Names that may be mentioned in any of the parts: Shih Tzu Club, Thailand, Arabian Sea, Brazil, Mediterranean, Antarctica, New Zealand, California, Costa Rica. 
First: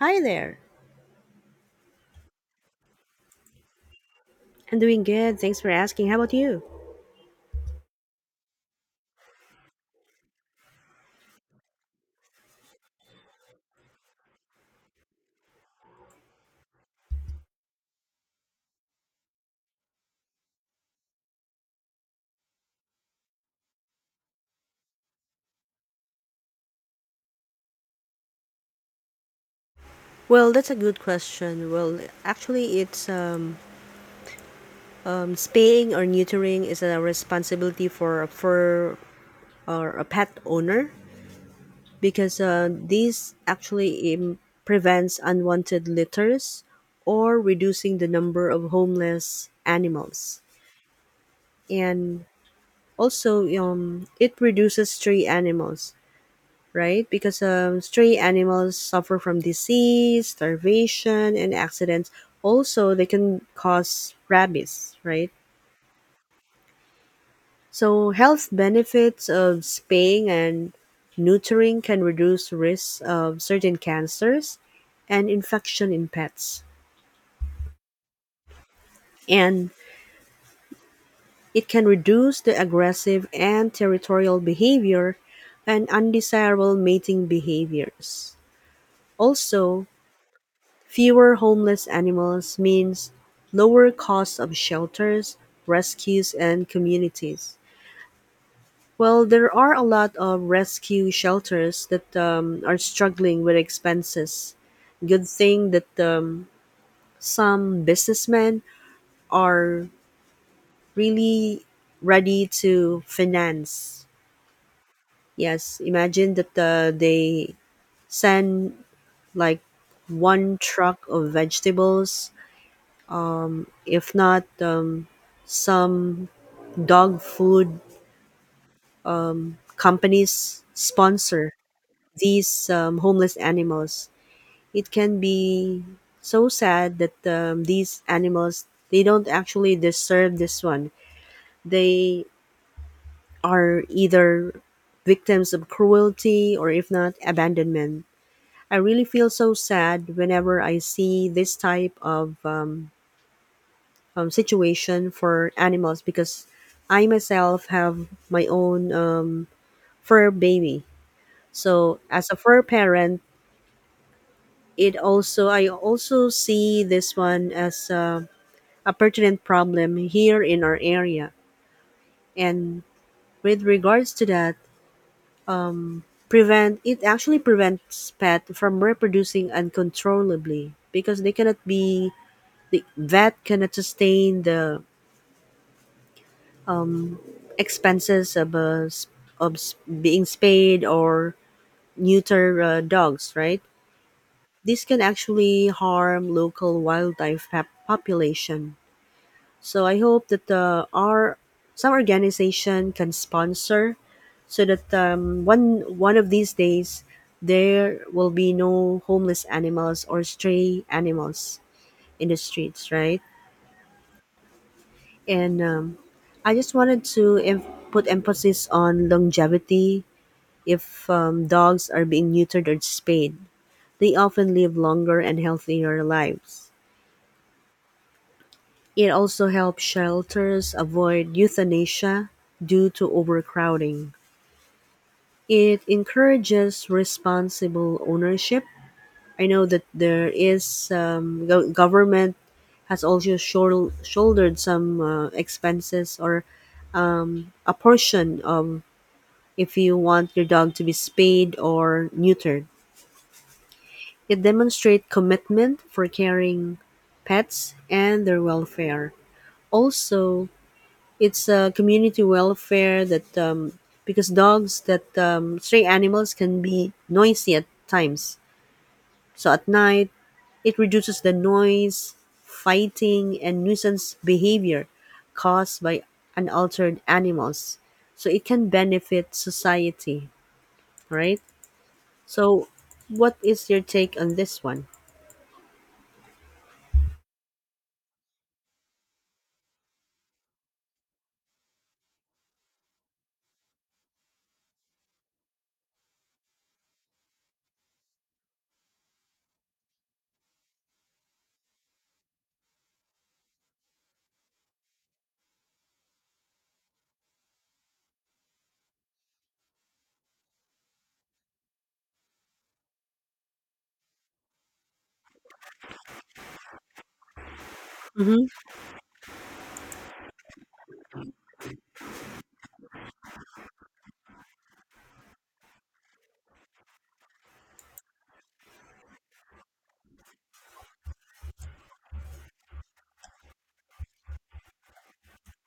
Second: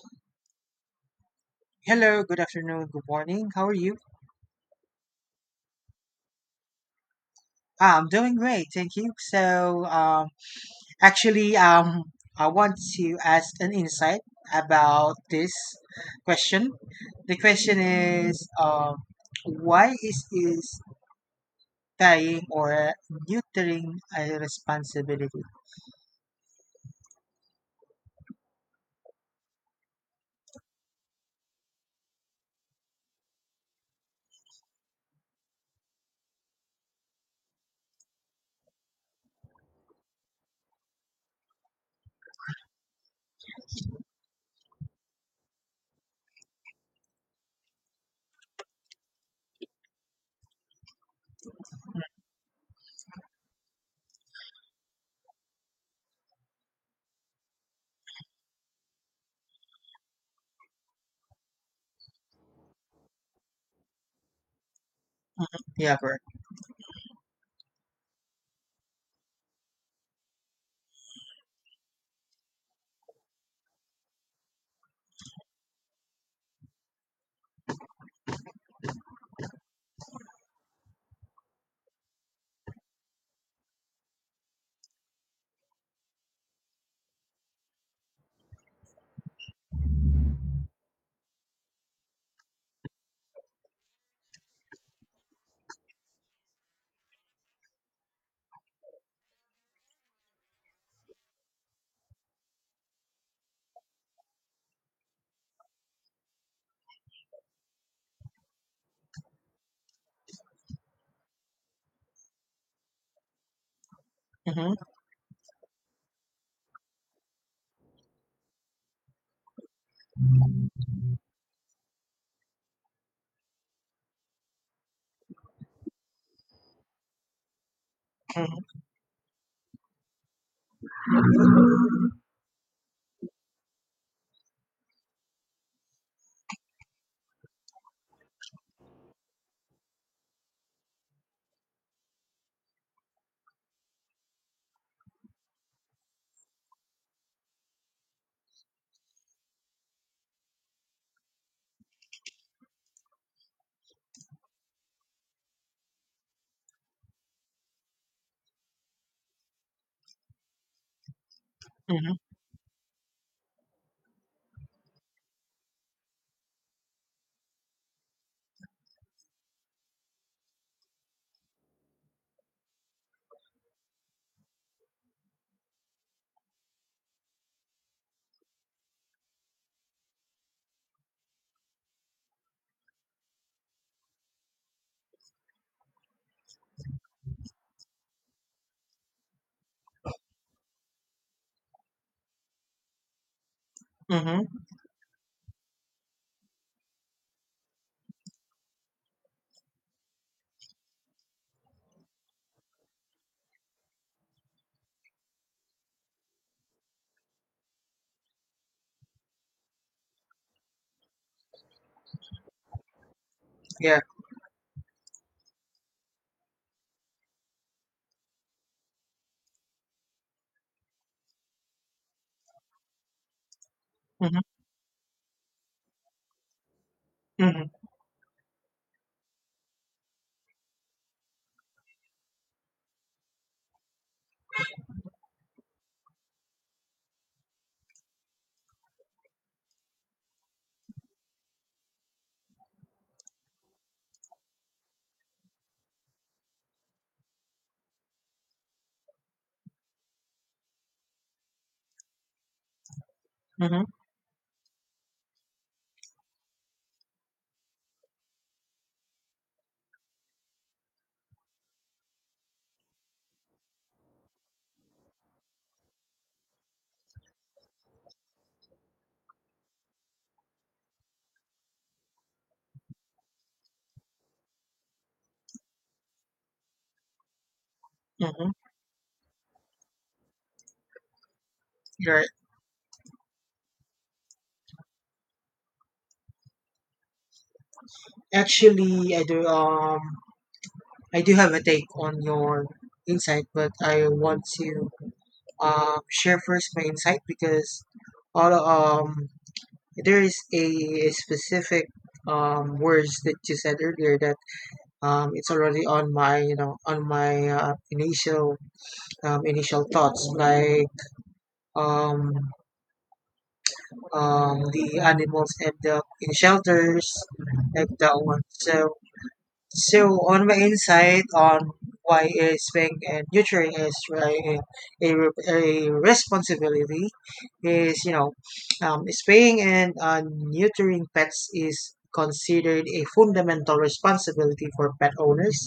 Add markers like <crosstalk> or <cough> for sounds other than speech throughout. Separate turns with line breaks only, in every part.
Hi there.
Hello, good afternoon, good morning. How are you?
I'm doing good. Thanks for asking. How about you?
Ah, I'm doing great, thank you. So, actually, I want to ask an insight about this question. The question is, why is tying or neutering a responsibility?
Well, that's a good question. Well, actually, it's Spaying or neutering is a responsibility for or a pet owner because this actually prevents unwanted litters or reducing the number of homeless animals. And also, it reduces stray animals, right? Because stray animals suffer from disease, starvation, and accidents. Also, they can cause rabies, right?
Yeah, correct.
So, health benefits of spaying and neutering can reduce risks of certain cancers and infection in pets. And it can reduce the aggressive and territorial behavior and undesirable mating behaviors. Also, fewer homeless animals means lower costs of shelters, rescues, and communities. Well, there are a lot of rescue shelters that are struggling with expenses. Good thing that some businessmen are really ready to finance.
Mm-hmm,
Yes, imagine that they send like one truck of vegetables, if not some dog food
mm-hmm,
companies sponsor these homeless animals. It can be so sad that these animals, they don't actually deserve this one. They are either victims of cruelty or if not abandonment. I really feel so sad whenever I see this type of situation for animals because I myself have my own fur baby. So
mm-hmm,
as a fur parent, it also I also see this one as a pertinent problem here in our area. And with regards to that, prevent it actually prevents pet from reproducing uncontrollably because the vet cannot sustain the expenses of a, s- of s- being spayed or neuter dogs, right?
mm-hmm,
This can actually harm local population. So I hope that our some organization can sponsor, so that um, one of these days there will be no homeless animals or stray animals in the streets, right?
yeah.
And I just wanted to put emphasis on longevity. If dogs are being neutered or spayed, they
Mm-hmm,
often live longer and healthier lives.
mm-hmm,
It also helps shelters avoid euthanasia due to overcrowding. It encourages responsible ownership. I know that there is go- government has also shouldered some expenses or a portion of if you want your dog to be spayed or neutered.
mm-hmm,
It demonstrates commitment for caring pets and their welfare. Also, it's a community welfare that because dogs that, stray animals can be noisy at times. So at night, it reduces the noise, fighting, and nuisance behavior caused by unaltered animals. So it
mm-hmm.
can benefit society, right?
Right.
So, what is your take on this one?
Actually, I do. I do have a take on your insight, but I want to share first my insight because all there is a specific words that you said earlier that it's already on my initial thoughts, like um the animals end up in shelters like that one
Mm-hmm.
so, on my insight on why is being a nurturing is really a responsibility is spaying and neutering pets is considered a fundamental responsibility for pet owners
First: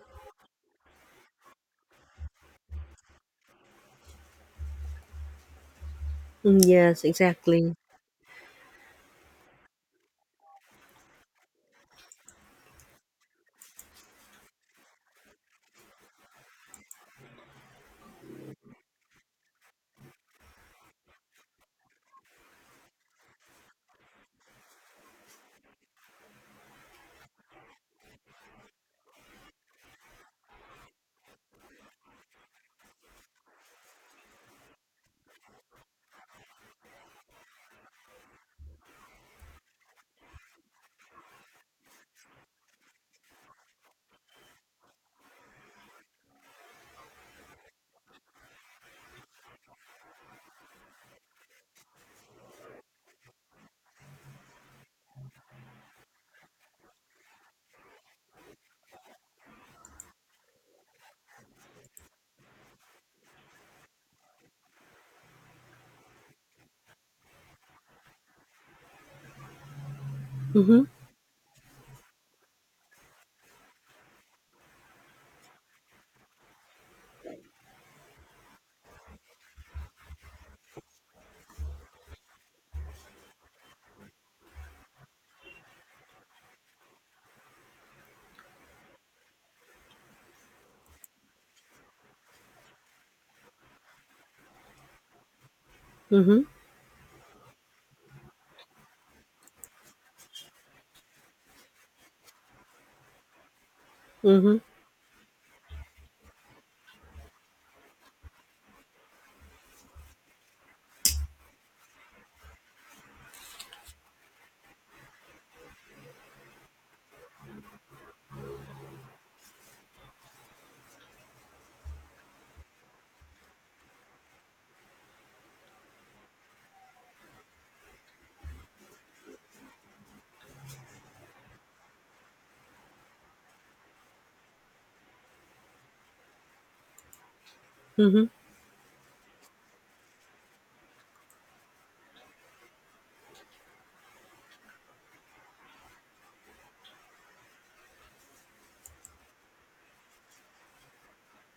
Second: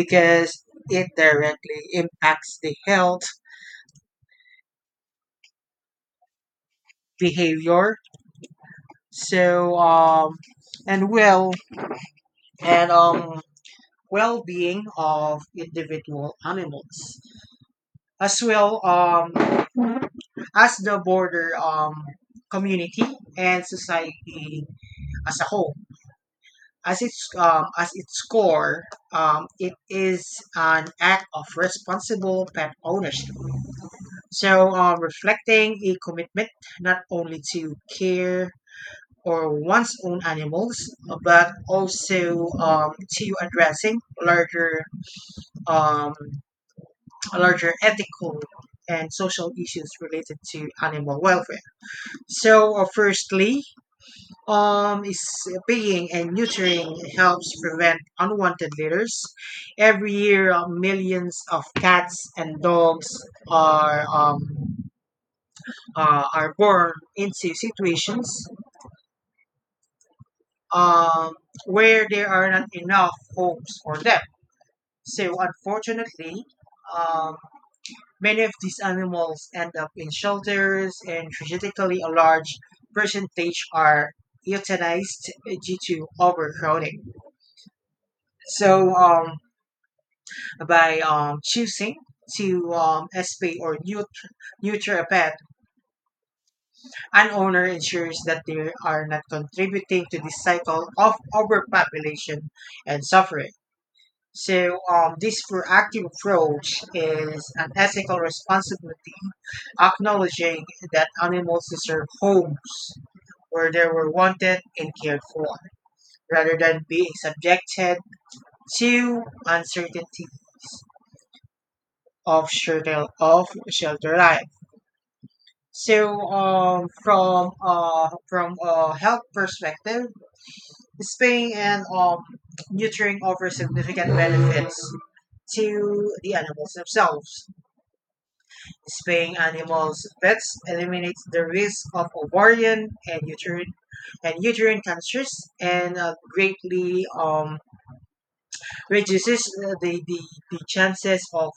because it directly impacts the health
Yes, exactly.
behavior so and well and well-being of individual animals as well as the border community and society as a whole. As its core, it is an act of responsible pet ownership. So, reflecting a commitment not only to care or one's own animals, but also to addressing larger um, ethical and social issues related to animal welfare. So, firstly, is paying and neutering helps prevent unwanted litters. Every year, millions of cats and dogs are um, are born into situations
Mm-hmm.
um, where there are not enough homes for them. So, unfortunately, um, Many of these animals end up in shelters, and tragically, a large percentage are euthanized due to overcrowding. So, by choosing to spay or neuter a pet,
Mm-hmm.
an owner ensures that they are not contributing to this cycle of overpopulation and suffering.
Mm-hmm.
So, this proactive approach is an ethical responsibility, acknowledging that animals deserve homes where they were wanted and cared for, rather than being subjected to uncertainties of shelter life. So, from a health perspective, spaying and neutering offer significant benefits to the animals themselves.
Mm-hmm.
Spaying animals' pets eliminates the risk of ovarian and uterine cancers and greatly reduces the chances of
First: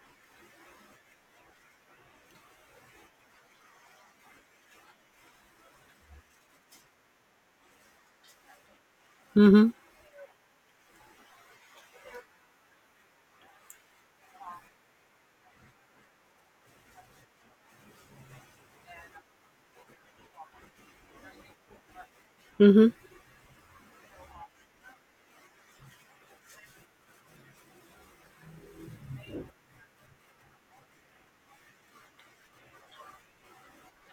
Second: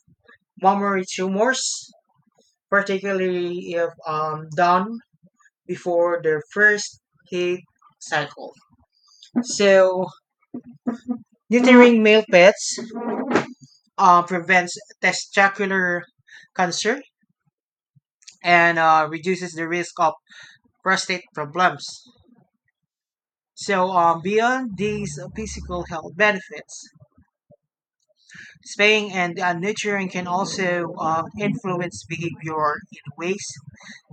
mammary tumors, particularly if done before their first heat cycle.
Mm-hmm.
So, neutering male pets prevents testicular cancer and reduces the risk of prostate problems.
Mm-hmm.
So, beyond these physical health benefits, spaying and nurturing can also influence behavior in ways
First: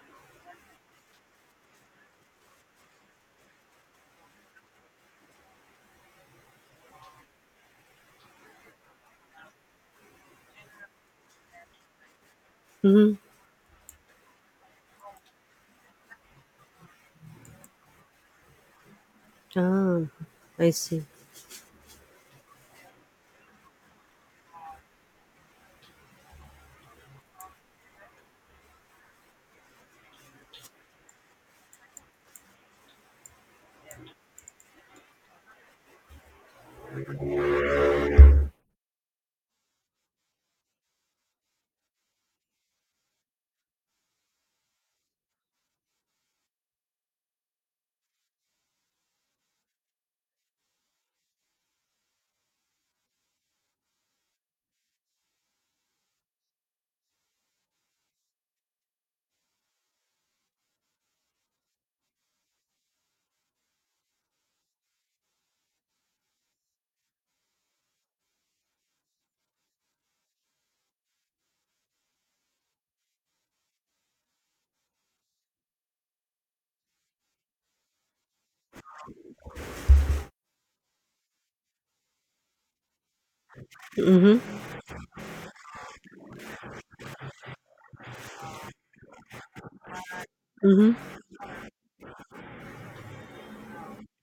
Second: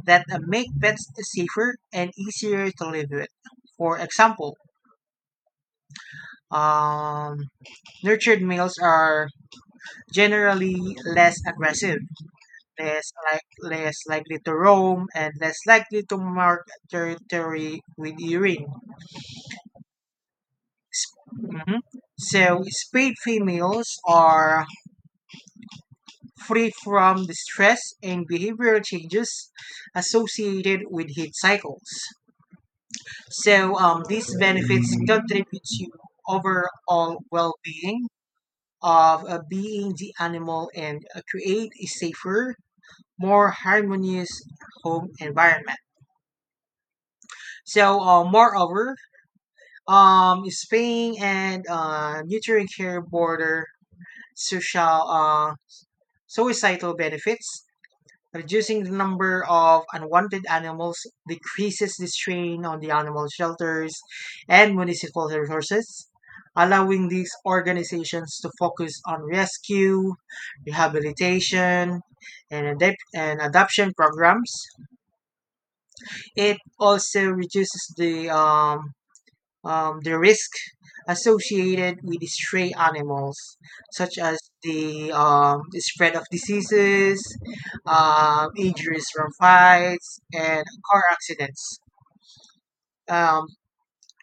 that make pets safer and easier to live with. For example, um, nurtured males are generally less aggressive, less
Mm-hmm.
like less likely to roam, and less likely to mark territory with urine.
Ah, I see.
Mhm. So, spayed females are free from the stress and behavioral changes associated with heat cycles. So these benefits contribute to overall well-being of being the animal and create a safer, more harmonious home environment. So, moreover, spaying and neutering care border social societal benefits. Reducing the number of unwanted animals decreases the strain on the animal shelters and municipal resources, allowing these organizations to focus on rescue, rehabilitation, and adoption programs. It also reduces the risk associated with stray animals, such as
Mm-hmm.
the spread of diseases, injuries from fights, and
Mm-hmm.
car accidents. Um,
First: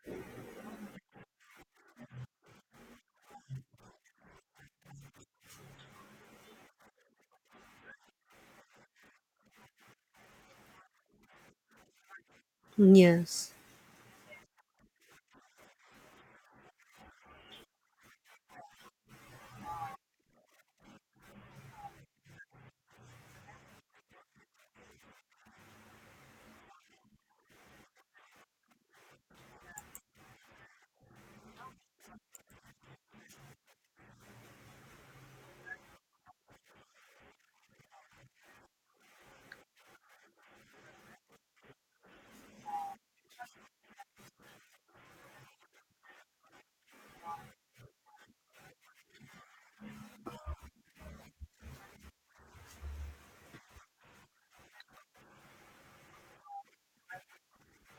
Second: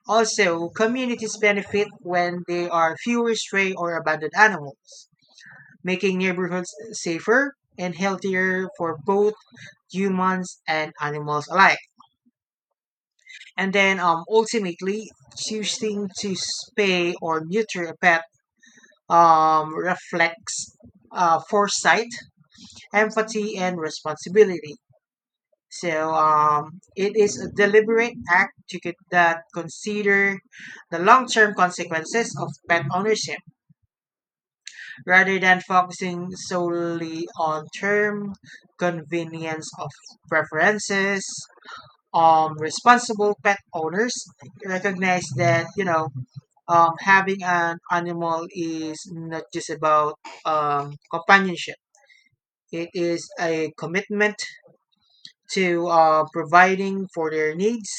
also, communities benefit when there are fewer stray or abandoned animals, making neighborhoods safer and healthier for both humans and animals alike.
mm, Yes.
And then, ultimately, choosing to spay or neuter a pet reflects foresight, empathy, and responsibility. So it is a deliberate act that consider the long-term consequences of pet ownership rather than focusing solely on term convenience of preferences. Responsible pet owners recognize that having an animal is not just about companionship. It is a commitment to providing for their needs,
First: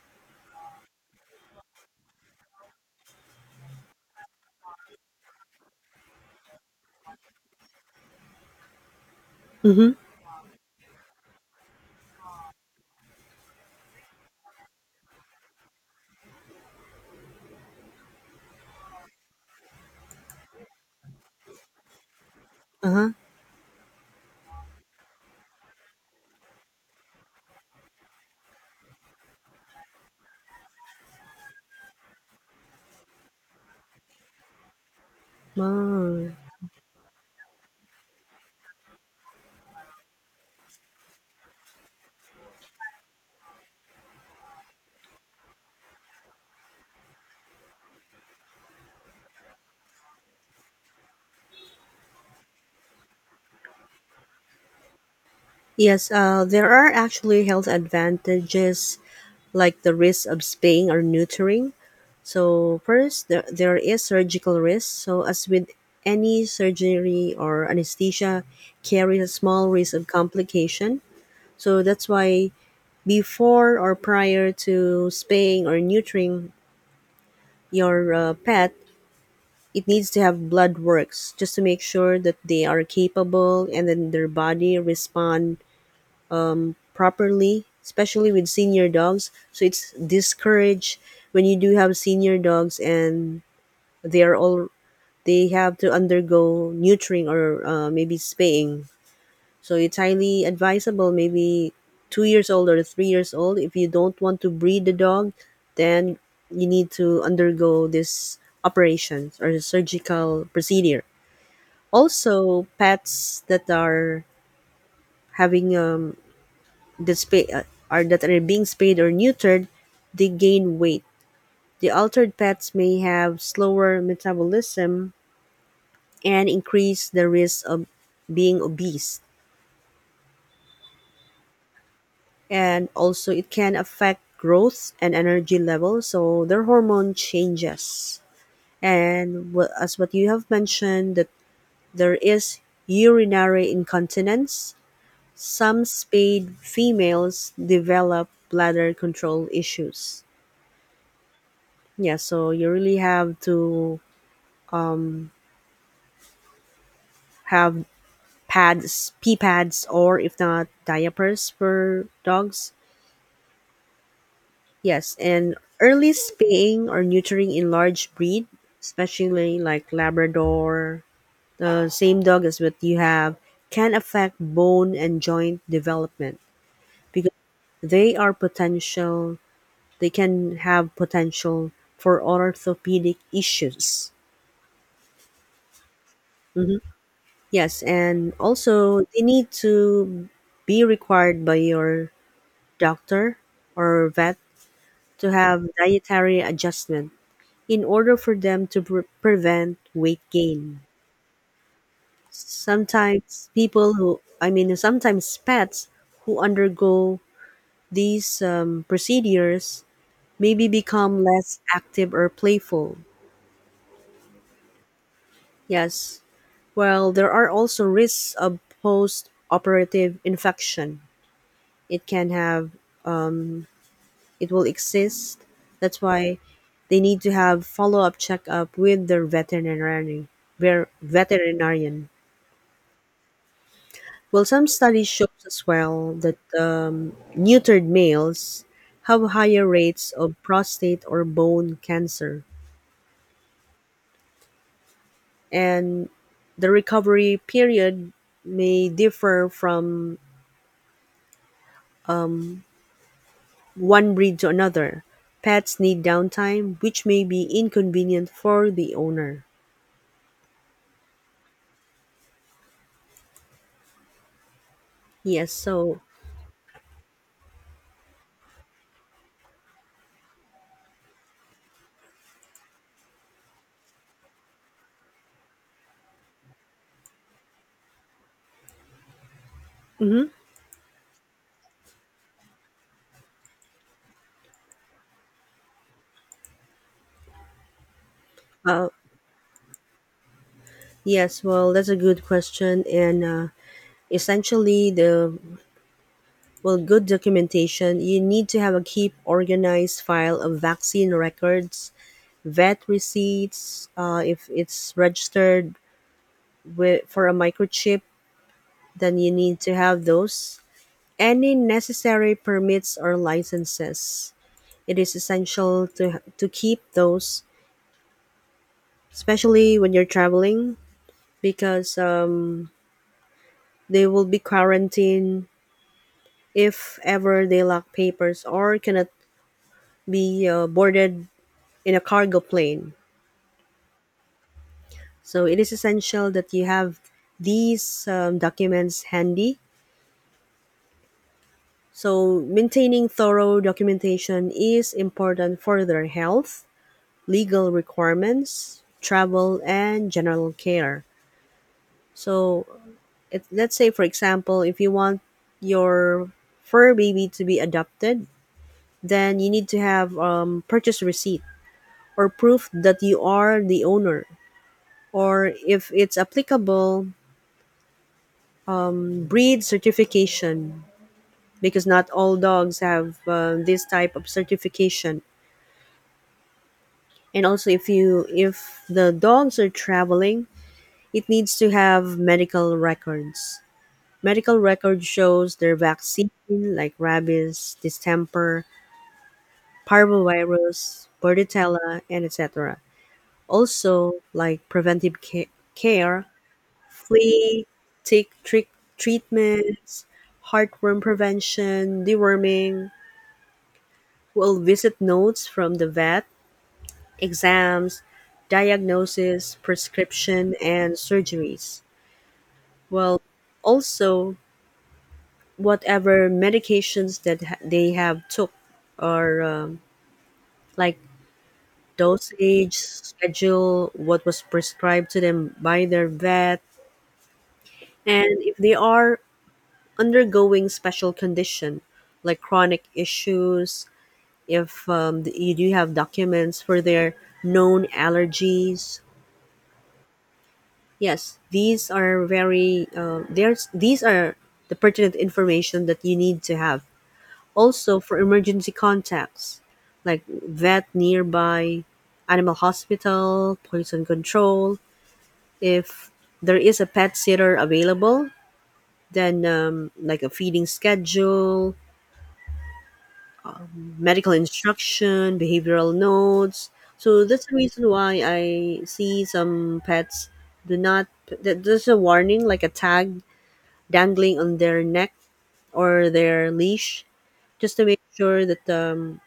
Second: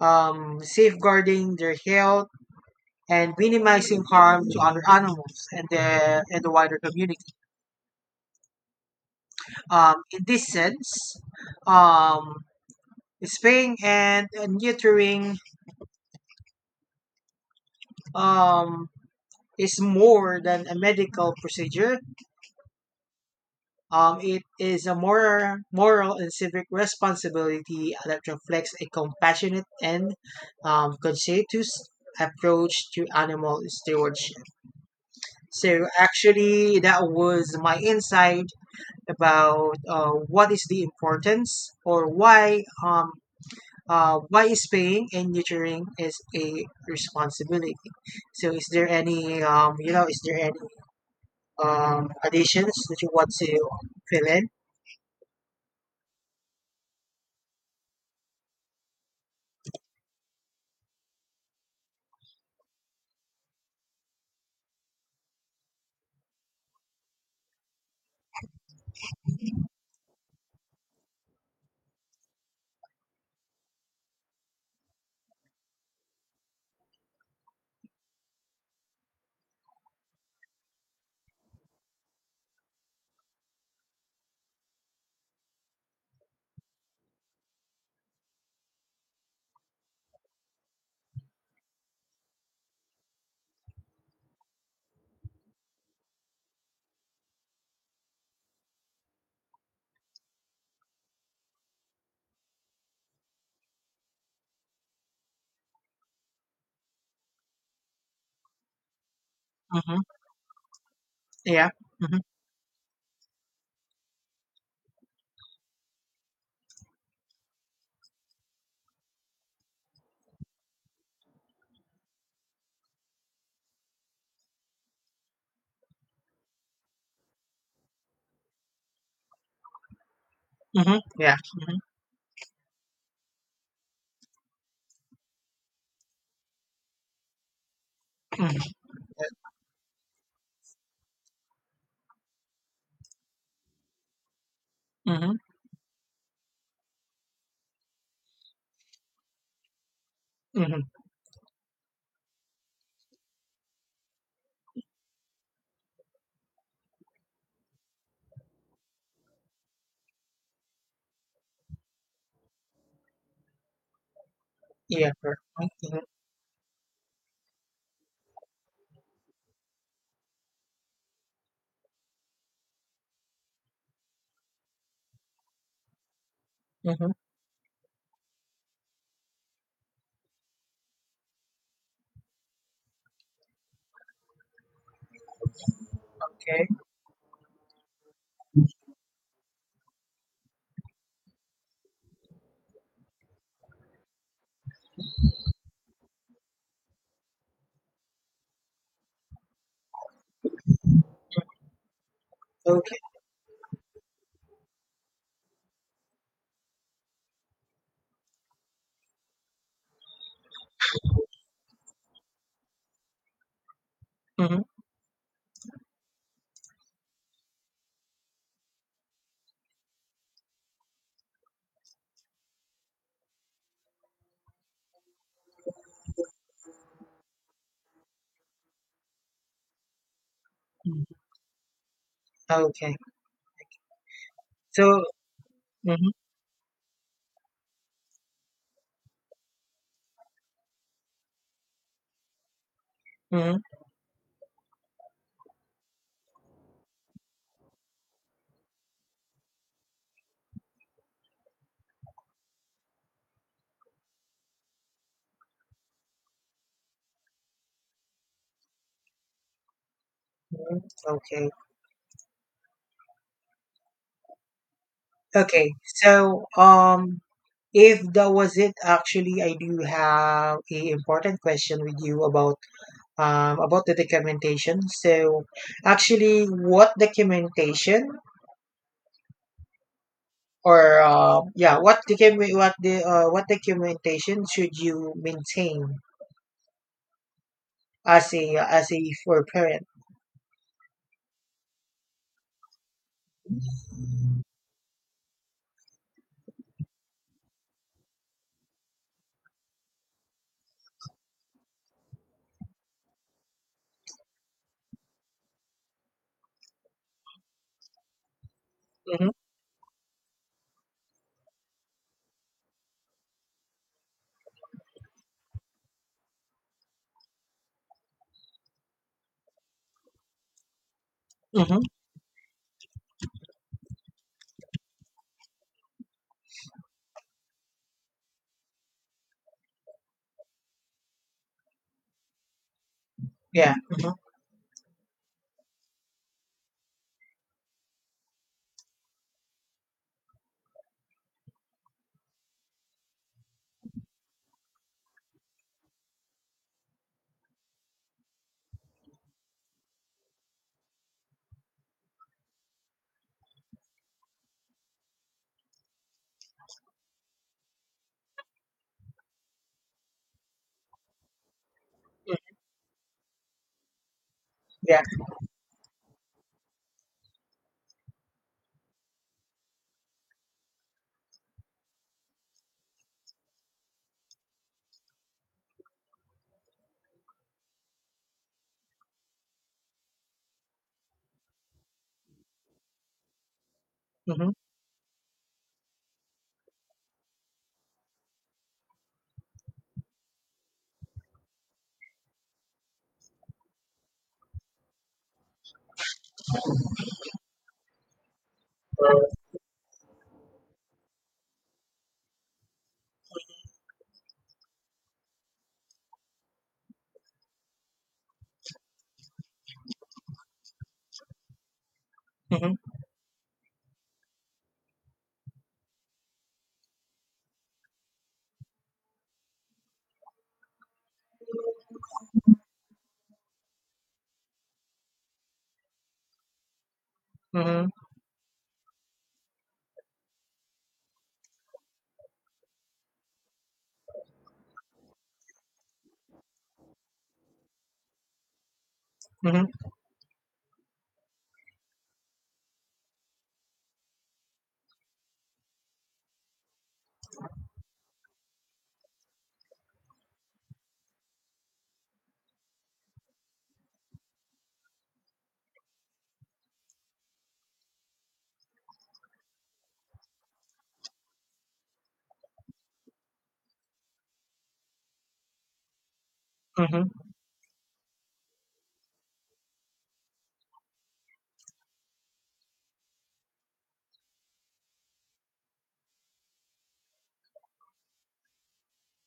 safeguarding their health, and minimizing harm to other animals and the wider community.
Mm-hmm.
In this sense, um, spaying and neutering um, is more than a medical procedure.
Uh-huh.
It is a moral and civic responsibility that reflects a compassionate and conscientious approach to animal stewardship. So,
Ah.
actually, that was my insight about what is the importance or why is paying and nurturing is a responsibility. So, is there any additions that you want to fill in?
Yes, there are actually health advantages like the risk of spaying or neutering. So, first, there is surgical risk. So, as with any surgery or anesthesia, carries a small risk of complication. So, that's why before or prior to spaying or neutering your pet, it needs to have blood works just to make sure that they are capable and then their body respond properly, especially with senior dogs. So it's discouraged when you do have senior dogs and they are all they have to undergo neutering or maybe spaying. So it's highly advisable, maybe 2 years old or 3 years old. If you don't want to breed the dog, then you need to undergo this operation or
Hmm.
surgical procedure.
Yeah. Mm-hmm.
Also, pets that are having um, that spa- uh, that are being spayed or neutered, they gain weight. The altered pets may have slower metabolism and increase the risk of being obese.
Mm-hmm. Yeah. Mm-hmm.
And also, it can affect growth and energy levels, so their hormone changes.
Mm-hmm.
And as what you have mentioned, that there is urinary incontinence.
Mm-hmm.
Some spayed females develop bladder control issues.
Mm-hmm.
Yeah, so you really have to have pads, pee pads, or if not, diapers for dogs.
Yeah.
Yes,
Correct.
and
Mm-hmm.
early spaying or neutering in large breed, especially like Labrador, the same dog as what you have, can affect bone and joint development
Mm-hmm.
because they are potential. They can have potential for orthopedic issues.
Okay.
Mm-hmm. Yes, and also they need to be required by your doctor or vet to have dietary adjustment in order for them to prevent weight gain.
Okay.
Sometimes people who, I mean, sometimes pets who undergo these procedures maybe become less active or playful.
Mm-hmm.
Yes. Well, there are also risks of post operative infection. It can have it will exist. That's why they need to have follow up checkup with their veterinarian.
Okay.
Well, some
So.
studies show as
Mm-hmm.
well that neutered males have higher rates of prostate or bone cancer,
Mm-hmm.
and the recovery period may differ from one breed to another. Pets need downtime, which may be inconvenient for the owner.
Okay.
Yes,
Okay.
so
So, if that was it, actually, I do have a important question with you about the documentation. So, actually, what documentation
hmm
or yeah, what documentation should you maintain as a
uh,
as a for parent?
Yes, well, that's a good question. And essentially, the good documentation, you need to have a keep organized file of vaccine records, vet receipts. If it's registered with, for a microchip, then
Mhm.
you need to have those. Any necessary permits or licenses. It is essential to keep those, especially when you're traveling,
Mhm.
because they will be quarantined if ever they lack papers or cannot be boarded in a cargo plane.
Yeah. Mhm.
So it is essential that you have these documents handy. So maintaining thorough documentation is important for their health, legal requirements, travel, and general care. So it, let's say, for example, if you want your fur baby to be adopted, then you need to have purchase receipt or
Mm.
proof that you are the owner.
Yeah.
Or if it's applicable, breed certification because not all dogs have this type of certification. And also, if the dogs are traveling, it needs to have medical records.
Mhm.
Medical record shows their vaccine like rabies, distemper, parvovirus, bordetella, and etc. Also, like preventive care, flea, tick trick treatments, heartworm prevention, deworming. We'll visit notes from the vet, exams, diagnosis, prescription, and surgeries.
Mhm.
Well, also whatever medications that they have took or like dosage schedule what was prescribed to them by their vet,
Mhm.
and if they are undergoing special condition like chronic issues, if you do have documents for their known allergies.
Mhm.
These are the pertinent information that you need to have. Also for emergency contacts like vet nearby, animal hospital, poison control, if there is a pet sitter available, then like a feeding schedule, medical instruction, behavioral notes.
Mhm.
So that's the reason why I see some pets do not. That- there's a warning, like a tag dangling on their neck or their leash, just to make sure that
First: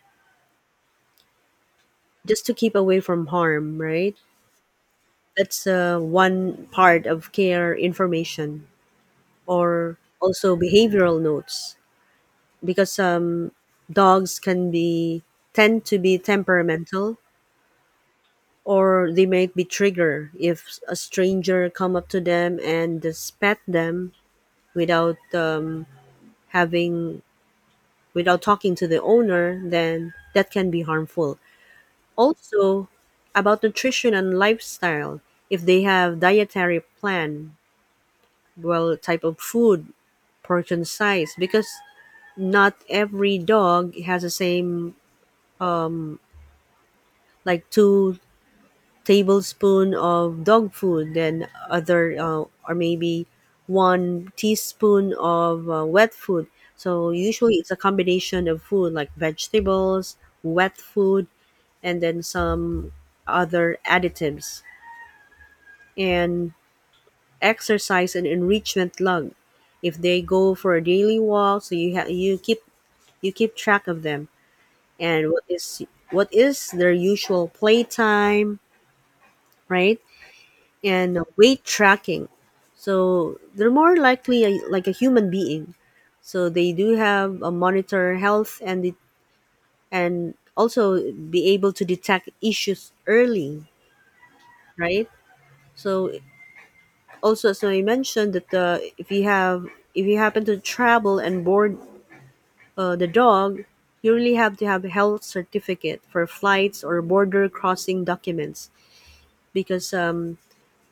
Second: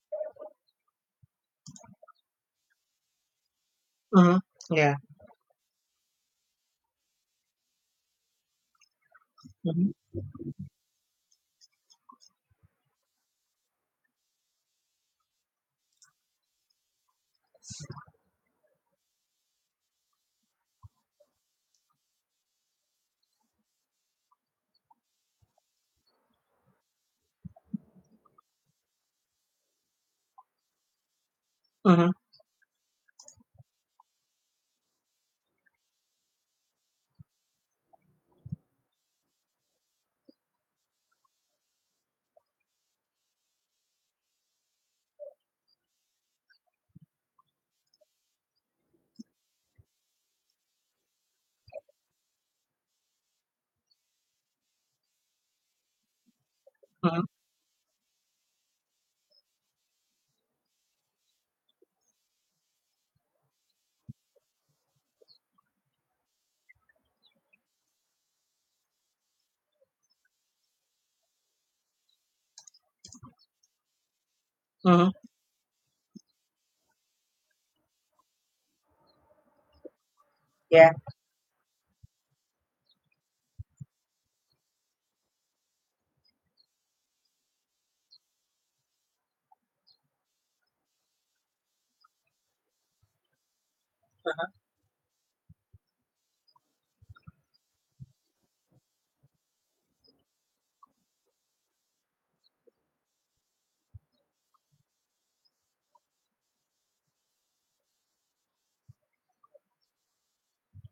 just to keep away from harm. Right.
Mhm. Yeah.
That's one part of care information,
Mhm.
or also behavioral notes, because dogs can be tend to be temperamental or they might be triggered if a stranger come up to them and just pet them without having without talking to the owner, then that can be harmful.
Mhm.
Also about nutrition and lifestyle, if they have dietary plan, well, type of food, portion size, because not every dog has the same, like two tablespoon of dog food, then other, or maybe one teaspoon of wet food. So
Mhm.
usually it's a combination of food like vegetables, wet food, and then some other additives. And exercise and enrichment log. If they go for a daily walk, so you keep track of them
Mhm.
and what is their usual playtime, right?
Yeah.
And weight tracking. So they're more likely a, like a human being. So they do have a monitor health, and and also be able to detect issues early, right? So also, so I mentioned that if you happen to travel and board the dog, you really have to have a health certificate for flights or border crossing documents because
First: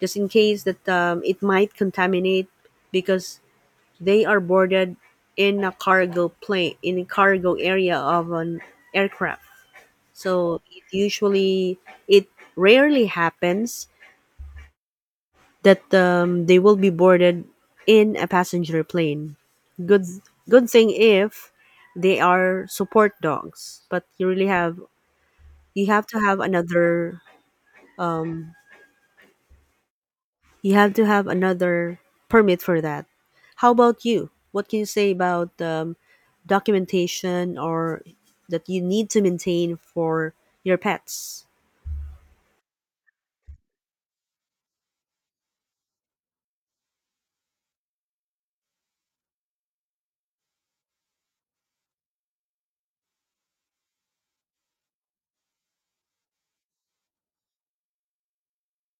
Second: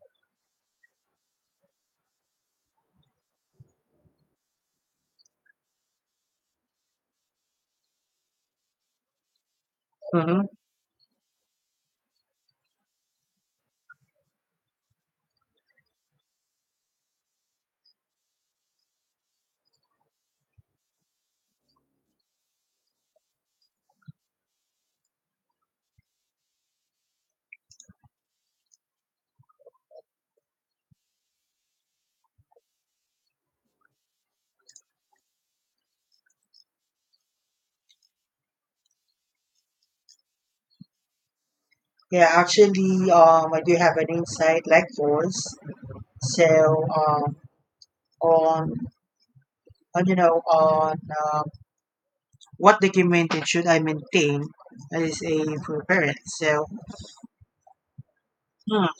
just in case that it might contaminate because they are boarded in a cargo plane, in a cargo area of an aircraft.
Mhm.
So it rarely happens that they will be boarded in a passenger plane. Good Good thing if they are support dogs, but you have to have another um, You have to have another permit for that. How about you? What can you say about documentation or that you need to maintain for your pets?
Yeah. Actually, I do have an insight like yours. So, um, on, on um, what documented should I maintain as a for parent? So, hmm.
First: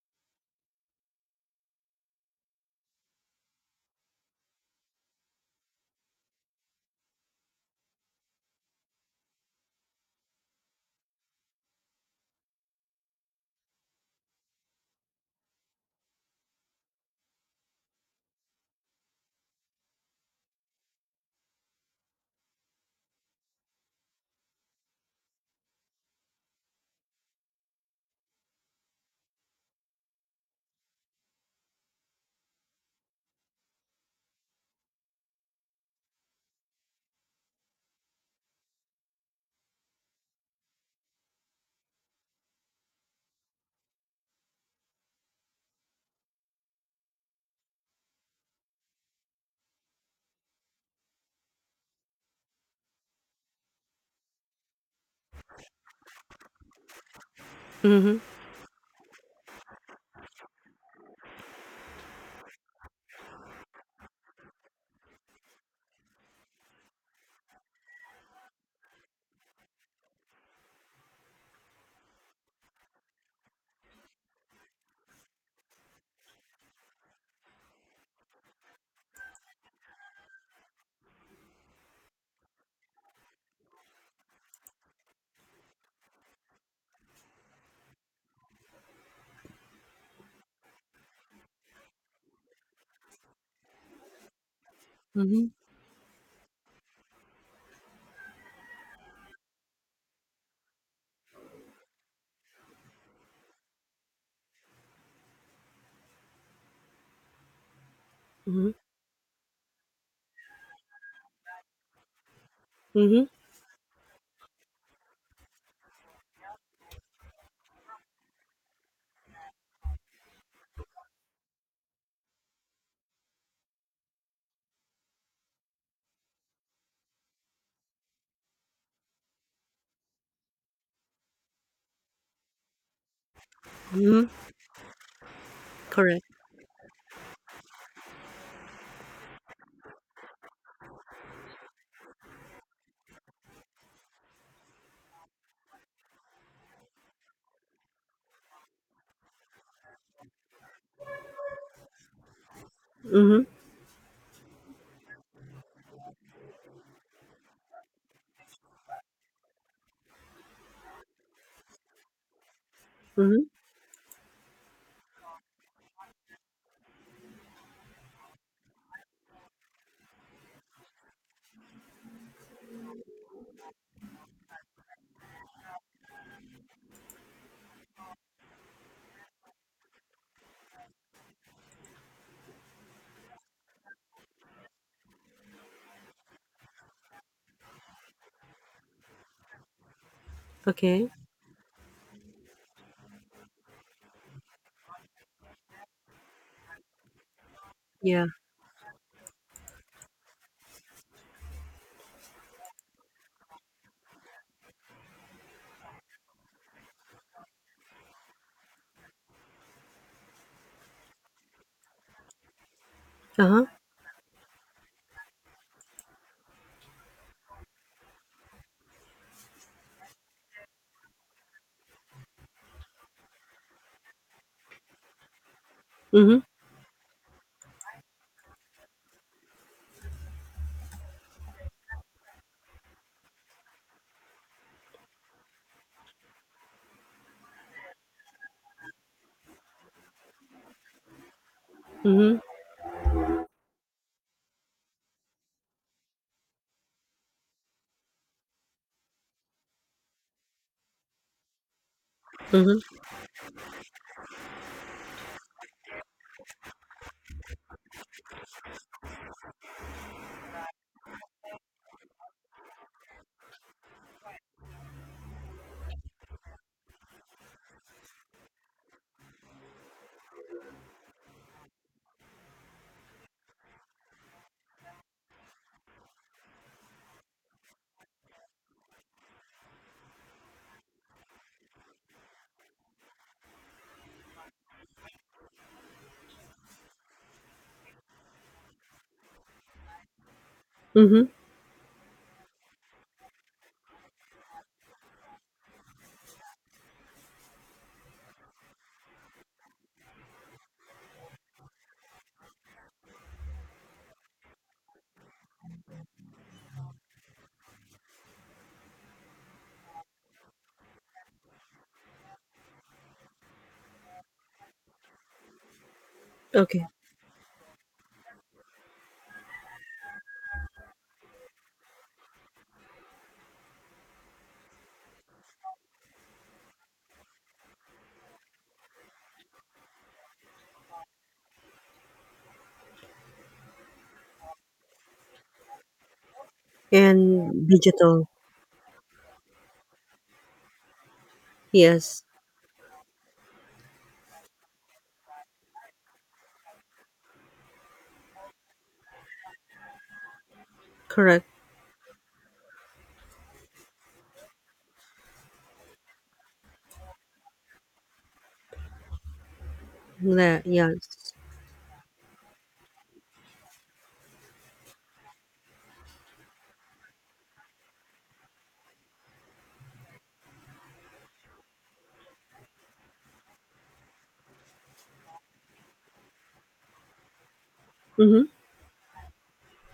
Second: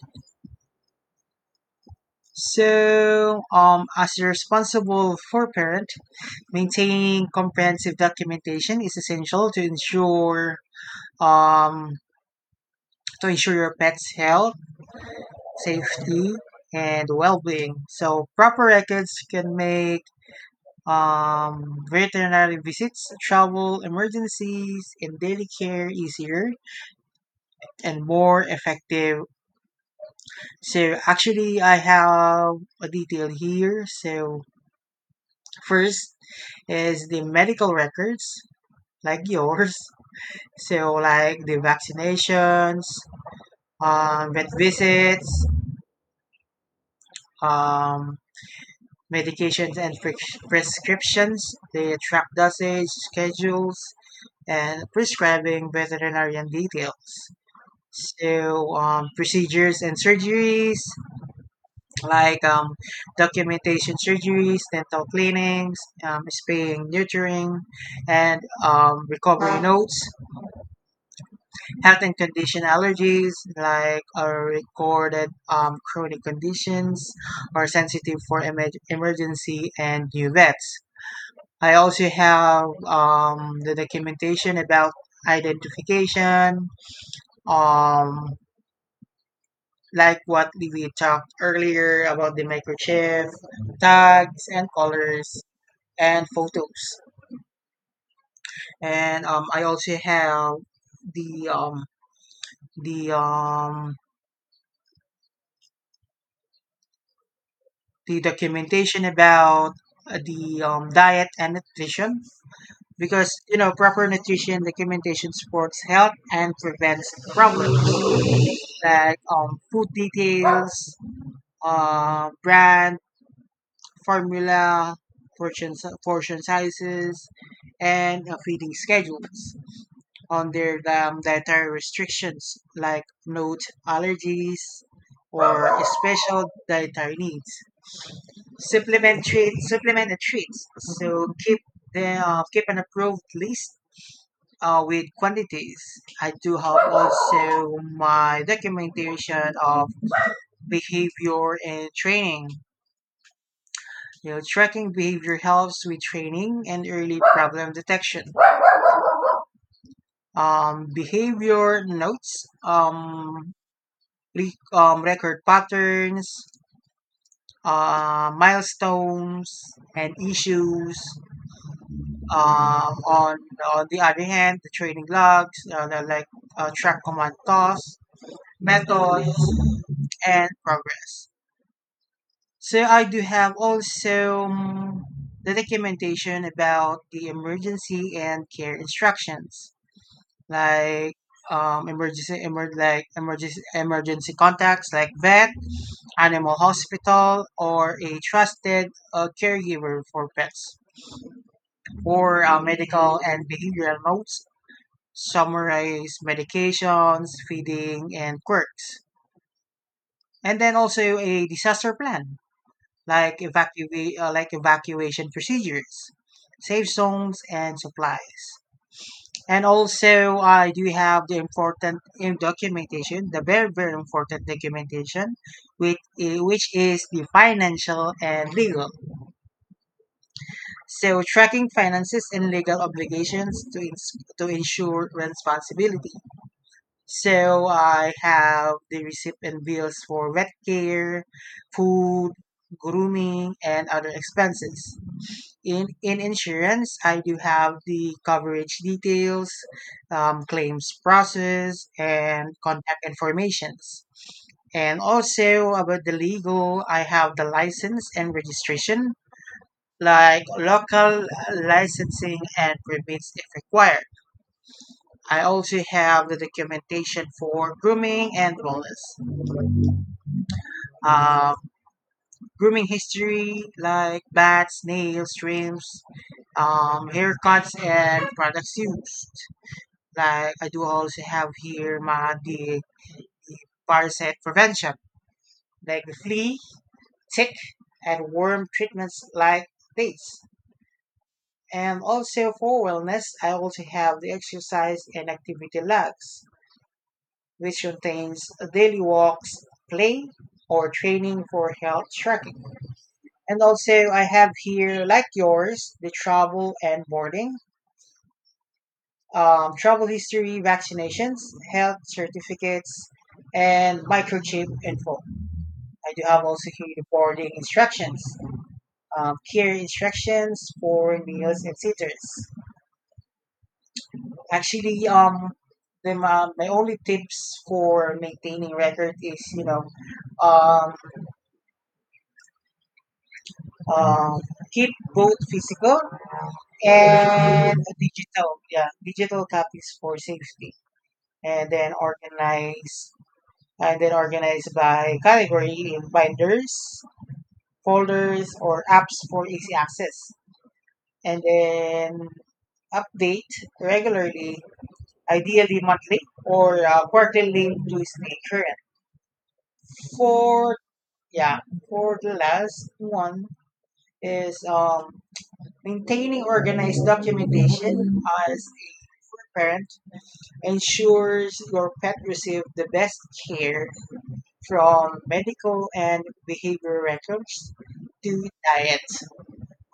as a responsible for parent, maintaining comprehensive documentation is essential to ensure um, your pet's health, safety, and well-being. So proper records can make um, veterinary visits, travel, emergencies, and daily care easier and more effective. So actually, I have a detail here. So first is the medical records, like yours. So like the vaccinations, vet visits, um, medications, and prescriptions; they track dosage, schedules, and prescribing veterinarian details.
Mm-hmm.
So procedures and surgeries, like documentation surgeries, dental cleanings, spaying, neutering, and recovery notes; health and condition allergies, like are recorded chronic conditions or sensitive for emergency and new vets. I also have the documentation about identification, um, like what we talked earlier about the microchip tags and colors
Mm-hmm.
and photos. And I also have the um, the um, the
Mm-hmm.
documentation about the diet and nutrition,
Mm-hmm.
because proper nutrition documentation supports health and prevents problems, like food details, brand, formula, portion sizes, and feeding schedules. On their dietary restrictions, like note
Mm-hmm.
allergies or
Correct.
special dietary needs. Supplement the treats. So keep an approved list with quantities. I do have also my documentation of behavior and training.
Mm-hmm.
Tracking behavior helps with training and early problem detection. Behavior notes,
Mm-hmm.
record patterns, milestones, and issues. Um, on, on the other hand, the training logs, the, like track command costs, methods, and progress. So I do have also the documentation about the emergency and care instructions,
Okay.
like emergency contacts, like vet, animal hospital, or a
Yeah.
trusted caregiver for pets; or medical and behavioral notes summarize medications, feeding, and quirks. And then also a disaster plan, like
Uh-huh.
evacuation procedures, safe zones, and supplies. And also, I do have the important in documentation, the very very important documentation, with
Mm-hmm.
i- which is the financial and legal. So tracking finances and legal obligations to ensure responsibility. So I have the receipt and bills for vet care, food,
Mm-hmm.
grooming, and other expenses. In insurance, I do have the coverage details, claims process, and
Mm-hmm.
contact informations. And also about the legal, I have the license and registration, like local licensing and permits if required. I also have the documentation for grooming and wellness. Um, Grooming history like bats, nails, trims, haircuts, and products used. Like I do also have here the parasite prevention, like the flea, tick, and worm treatments like these.
Mm-hmm.
And also for wellness, I also have the exercise and activity logs, which contains daily walks, play, or training for health tracking. And also, I have here, like yours, the travel and boarding, travel history, vaccinations, health certificates, and microchip info. I do have also
Okay.
here the boarding instructions, care instructions for meals and sitters. Actually, my only tips for maintaining record is, um, um, keep both physical
And
and
digital.
digital, yeah, digital copies for safety. and then
Yes.
organize and then organize by category in binders, folders, or apps for easy access. And
Correct.
then update regularly, ideally monthly or quarterly to stay current.
Yeah.
For,
Yes.
yeah, for the last one is maintaining organized documentation as a parent ensures your pet receive the best care, from medical and behavioral records to
Mm-hmm.
diet,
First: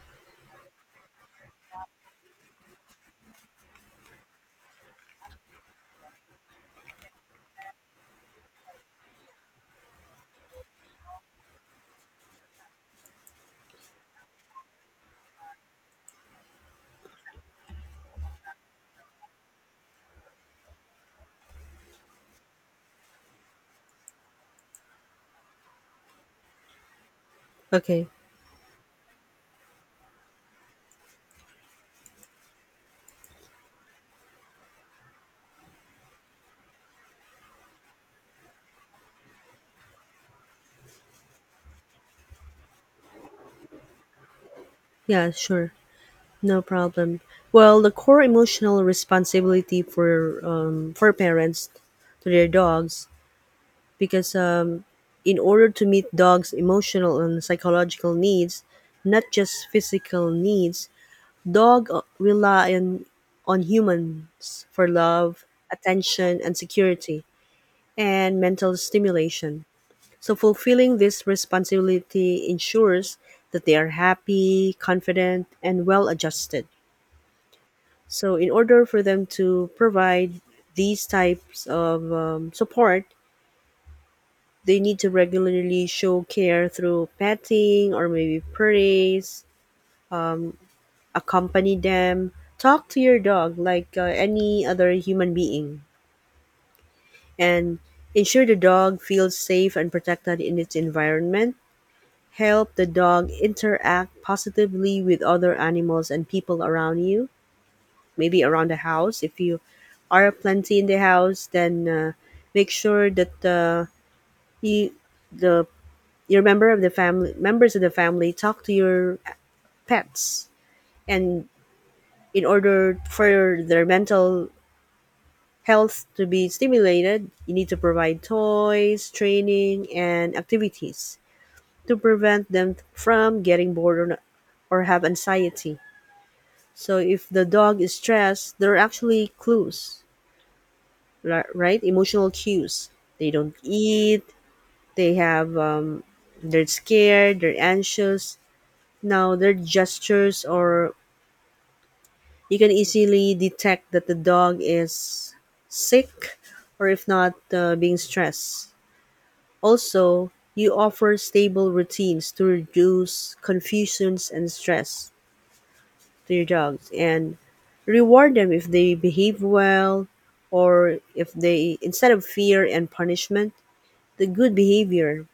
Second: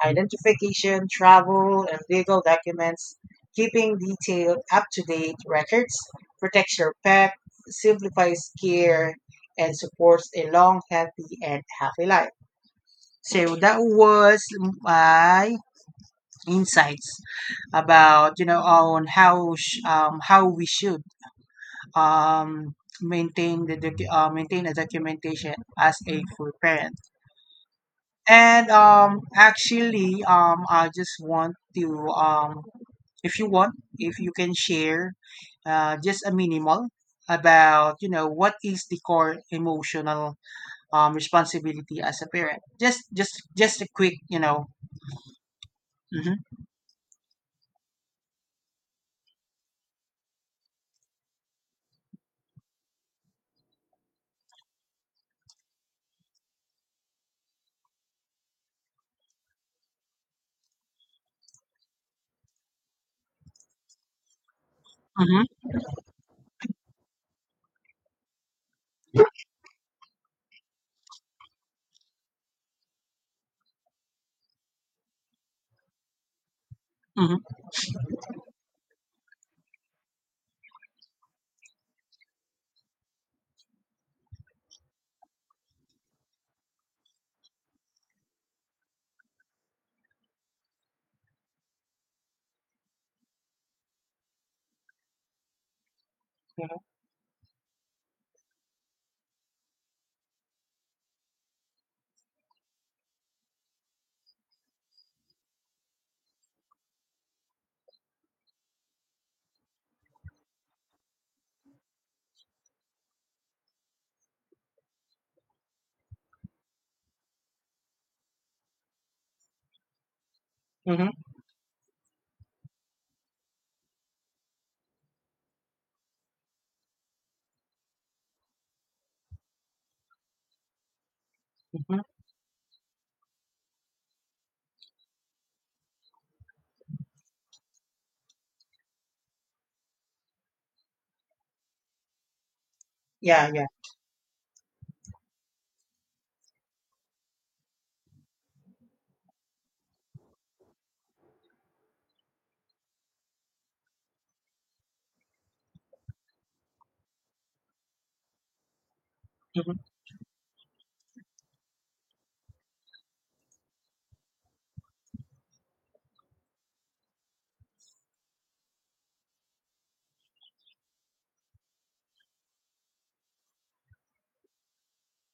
identification, travel, and legal documents. Keeping detailed, up to date records protects your pet, simplifies care, and supports a long, healthy, and happy life. So that was my insights about on how we should um, maintain maintain a documentation as a full parent.
Okay.
And actually, I just want to, if you want, if you can share, just a minimal about what is the core emotional responsibility as a parent. Just a quick.
Yeah. Sure.
Mm-hmm,
No problem. Well, the core emotional responsibility for parents to their dogs, because in order to meet dogs' emotional and psychological needs, not just physical needs, dog rely on humans for love,
mm-hmm,
attention, and security, and mental stimulation. So, fulfilling this responsibility ensures that they are happy, confident, and well adjusted.
mm-hmm,
So in order for them to provide these types of support, they need to regularly show care through petting or maybe praise, accompany them, talk to your dog like any other human being, and ensure the dog feels safe and protected in its environment. Help the dog interact positively with other animals and people around you, maybe around the house. If you are plenty in the house, then make sure that you the your member of the family members of the family talk to your pets,
mm-hmm,
and in order for their mental health to be stimulated, you need to provide toys, training, and activities to
hmm,
prevent them from getting bored, or have anxiety. So if the dog is stressed, there are actually clues, right emotional cues. They
Yeah,
don't
yeah,
eat, they have they're scared, they're anxious, now their gestures, or you can easily detect that the dog is sick or if not being stressed.
mm-hmm,
Also you offer stable routines to reduce confusions and stress to your dogs, and reward them if they behave well, or if they, instead of fear and punishment, the good behavior.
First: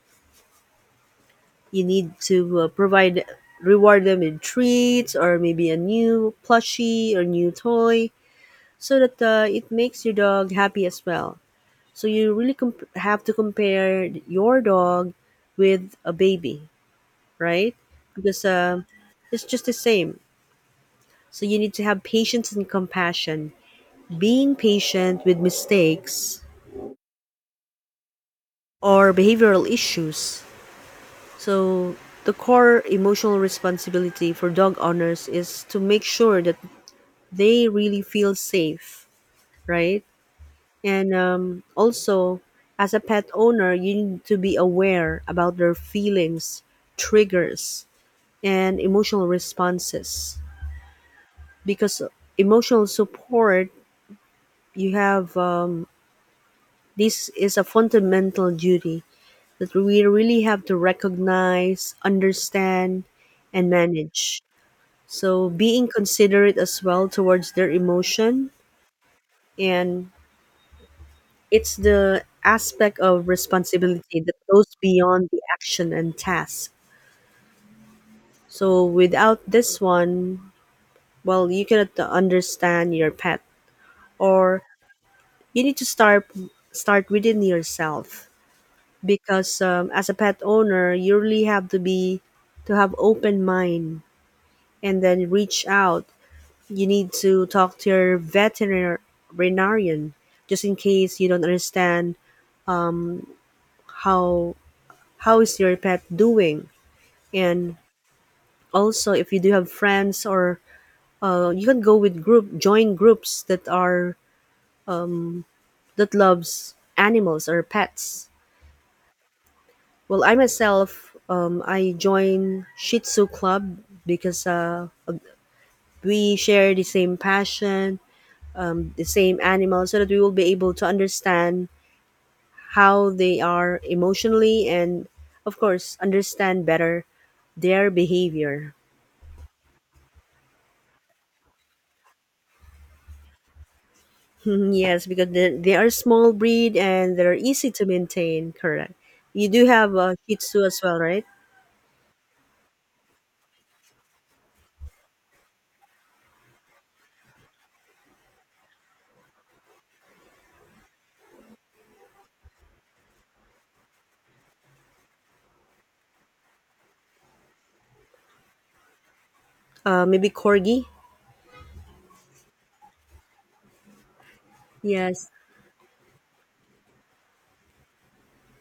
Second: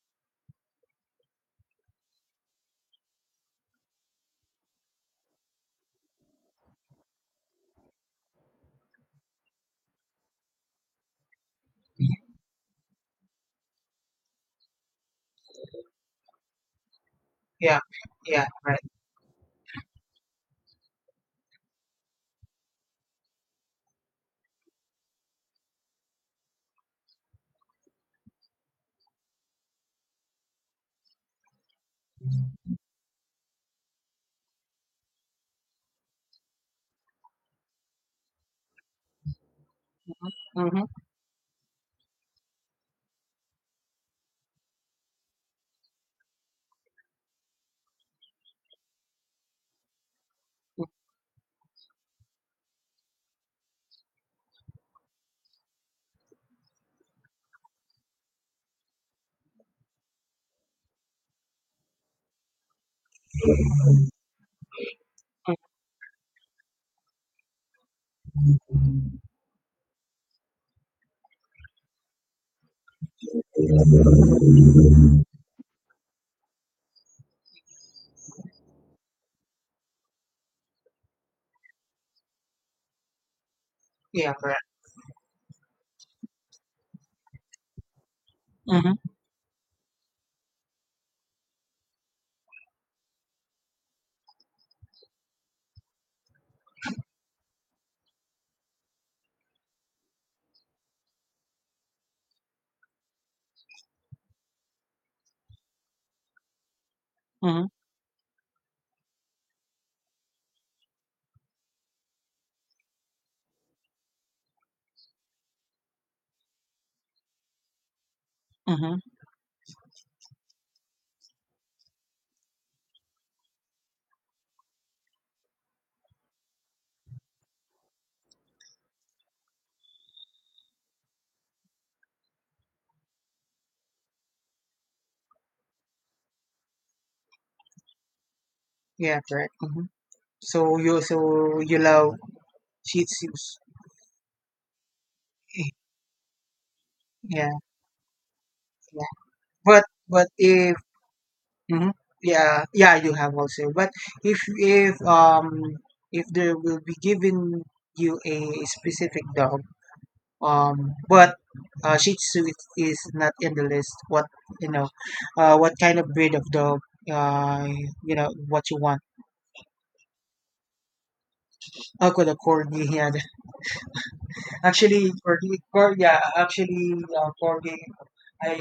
You need to provide, reward them with treats or maybe a new plushie or new toy, so that it makes your dog happy as well. So you really have to compare your dog with a baby, right?
yeah,
Because
yeah, right.
it's just the same. So you need to have patience and compassion. Being patient with mistakes or behavioral issues. So, the core emotional responsibility for dog owners is to make sure that they really feel safe, right?
Mm-hmm. Mm-hmm.
And also, as a pet owner, you need to be aware about their feelings, triggers, and emotional responses. Because emotional support, you have this is a fundamental duty that we really have to recognize, understand, and manage. So being considerate as well towards their emotion, and it's the aspect of responsibility that goes beyond the action and task. So without this one, well, you cannot understand your pet,
Yeah,
or
correct.
you need to start within yourself,
Mm-hmm,
because as a pet owner you really have to be, to have open mind and then reach out. You need to talk to your veterinarian just in case you don't understand how how is your pet doing.
mm-hmm,
And also, if you do have friends, or you can go with group, join groups that are, that loves animals or pets.
mm-hmm,
Well, I myself, I joined Shih Tzu Club because we share the same passion, the same animal, so that we will be able to understand how they are emotionally and of course understand better their behavior.
yeah, correct. Mm-hmm. So you love Shih Tzus. <laughs>
<laughs> Yes, because they are small breed and they're
Yeah.
easy to maintain, correct.
Yeah,
You do
But
have a
but
shih tzu
if,
as well, right?
mhm, yeah, yeah, you have also. But if if um if there will be given you a specific dog, but, Shih Tzu is not in the list. You know, what kind of breed of dog, uh what you want?
Maybe corgi.
Oh, good, a corgi. Yeah, <laughs> actually,
Yes.
corgi. Yeah, actually, corgi. I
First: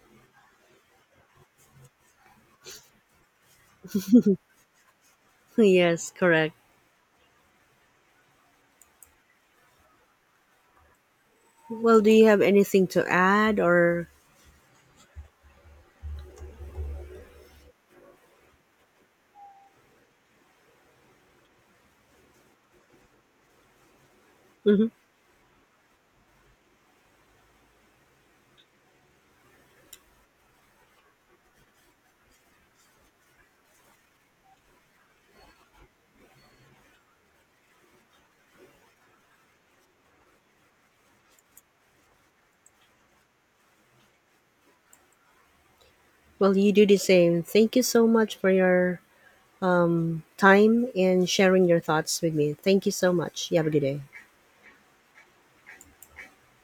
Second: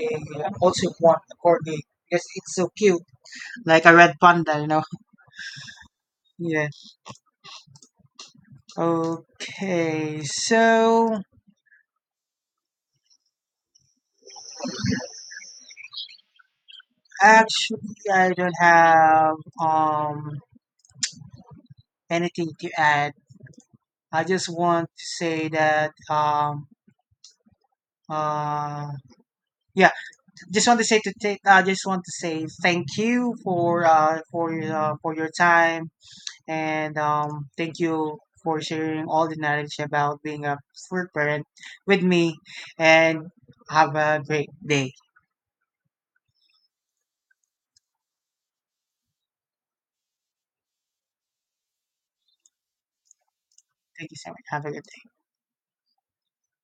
also want a corgi because it's so cute, like a red panda.
<laughs> Yes, correct.
Yeah. Okay, so
Well, do you have anything to add, or?
actually, I don't have anything to add. I just
Mhm.
want to say that uh yeah, just want to say to take. I just want to say thank you for your time, and thank you for sharing all the knowledge about being a fruit parent with me, and have a great day.
Well, you do the same, thank you so much for your time and sharing your thoughts with me. Thank you so much, you have a good day.
Thank you so much. Have a good day.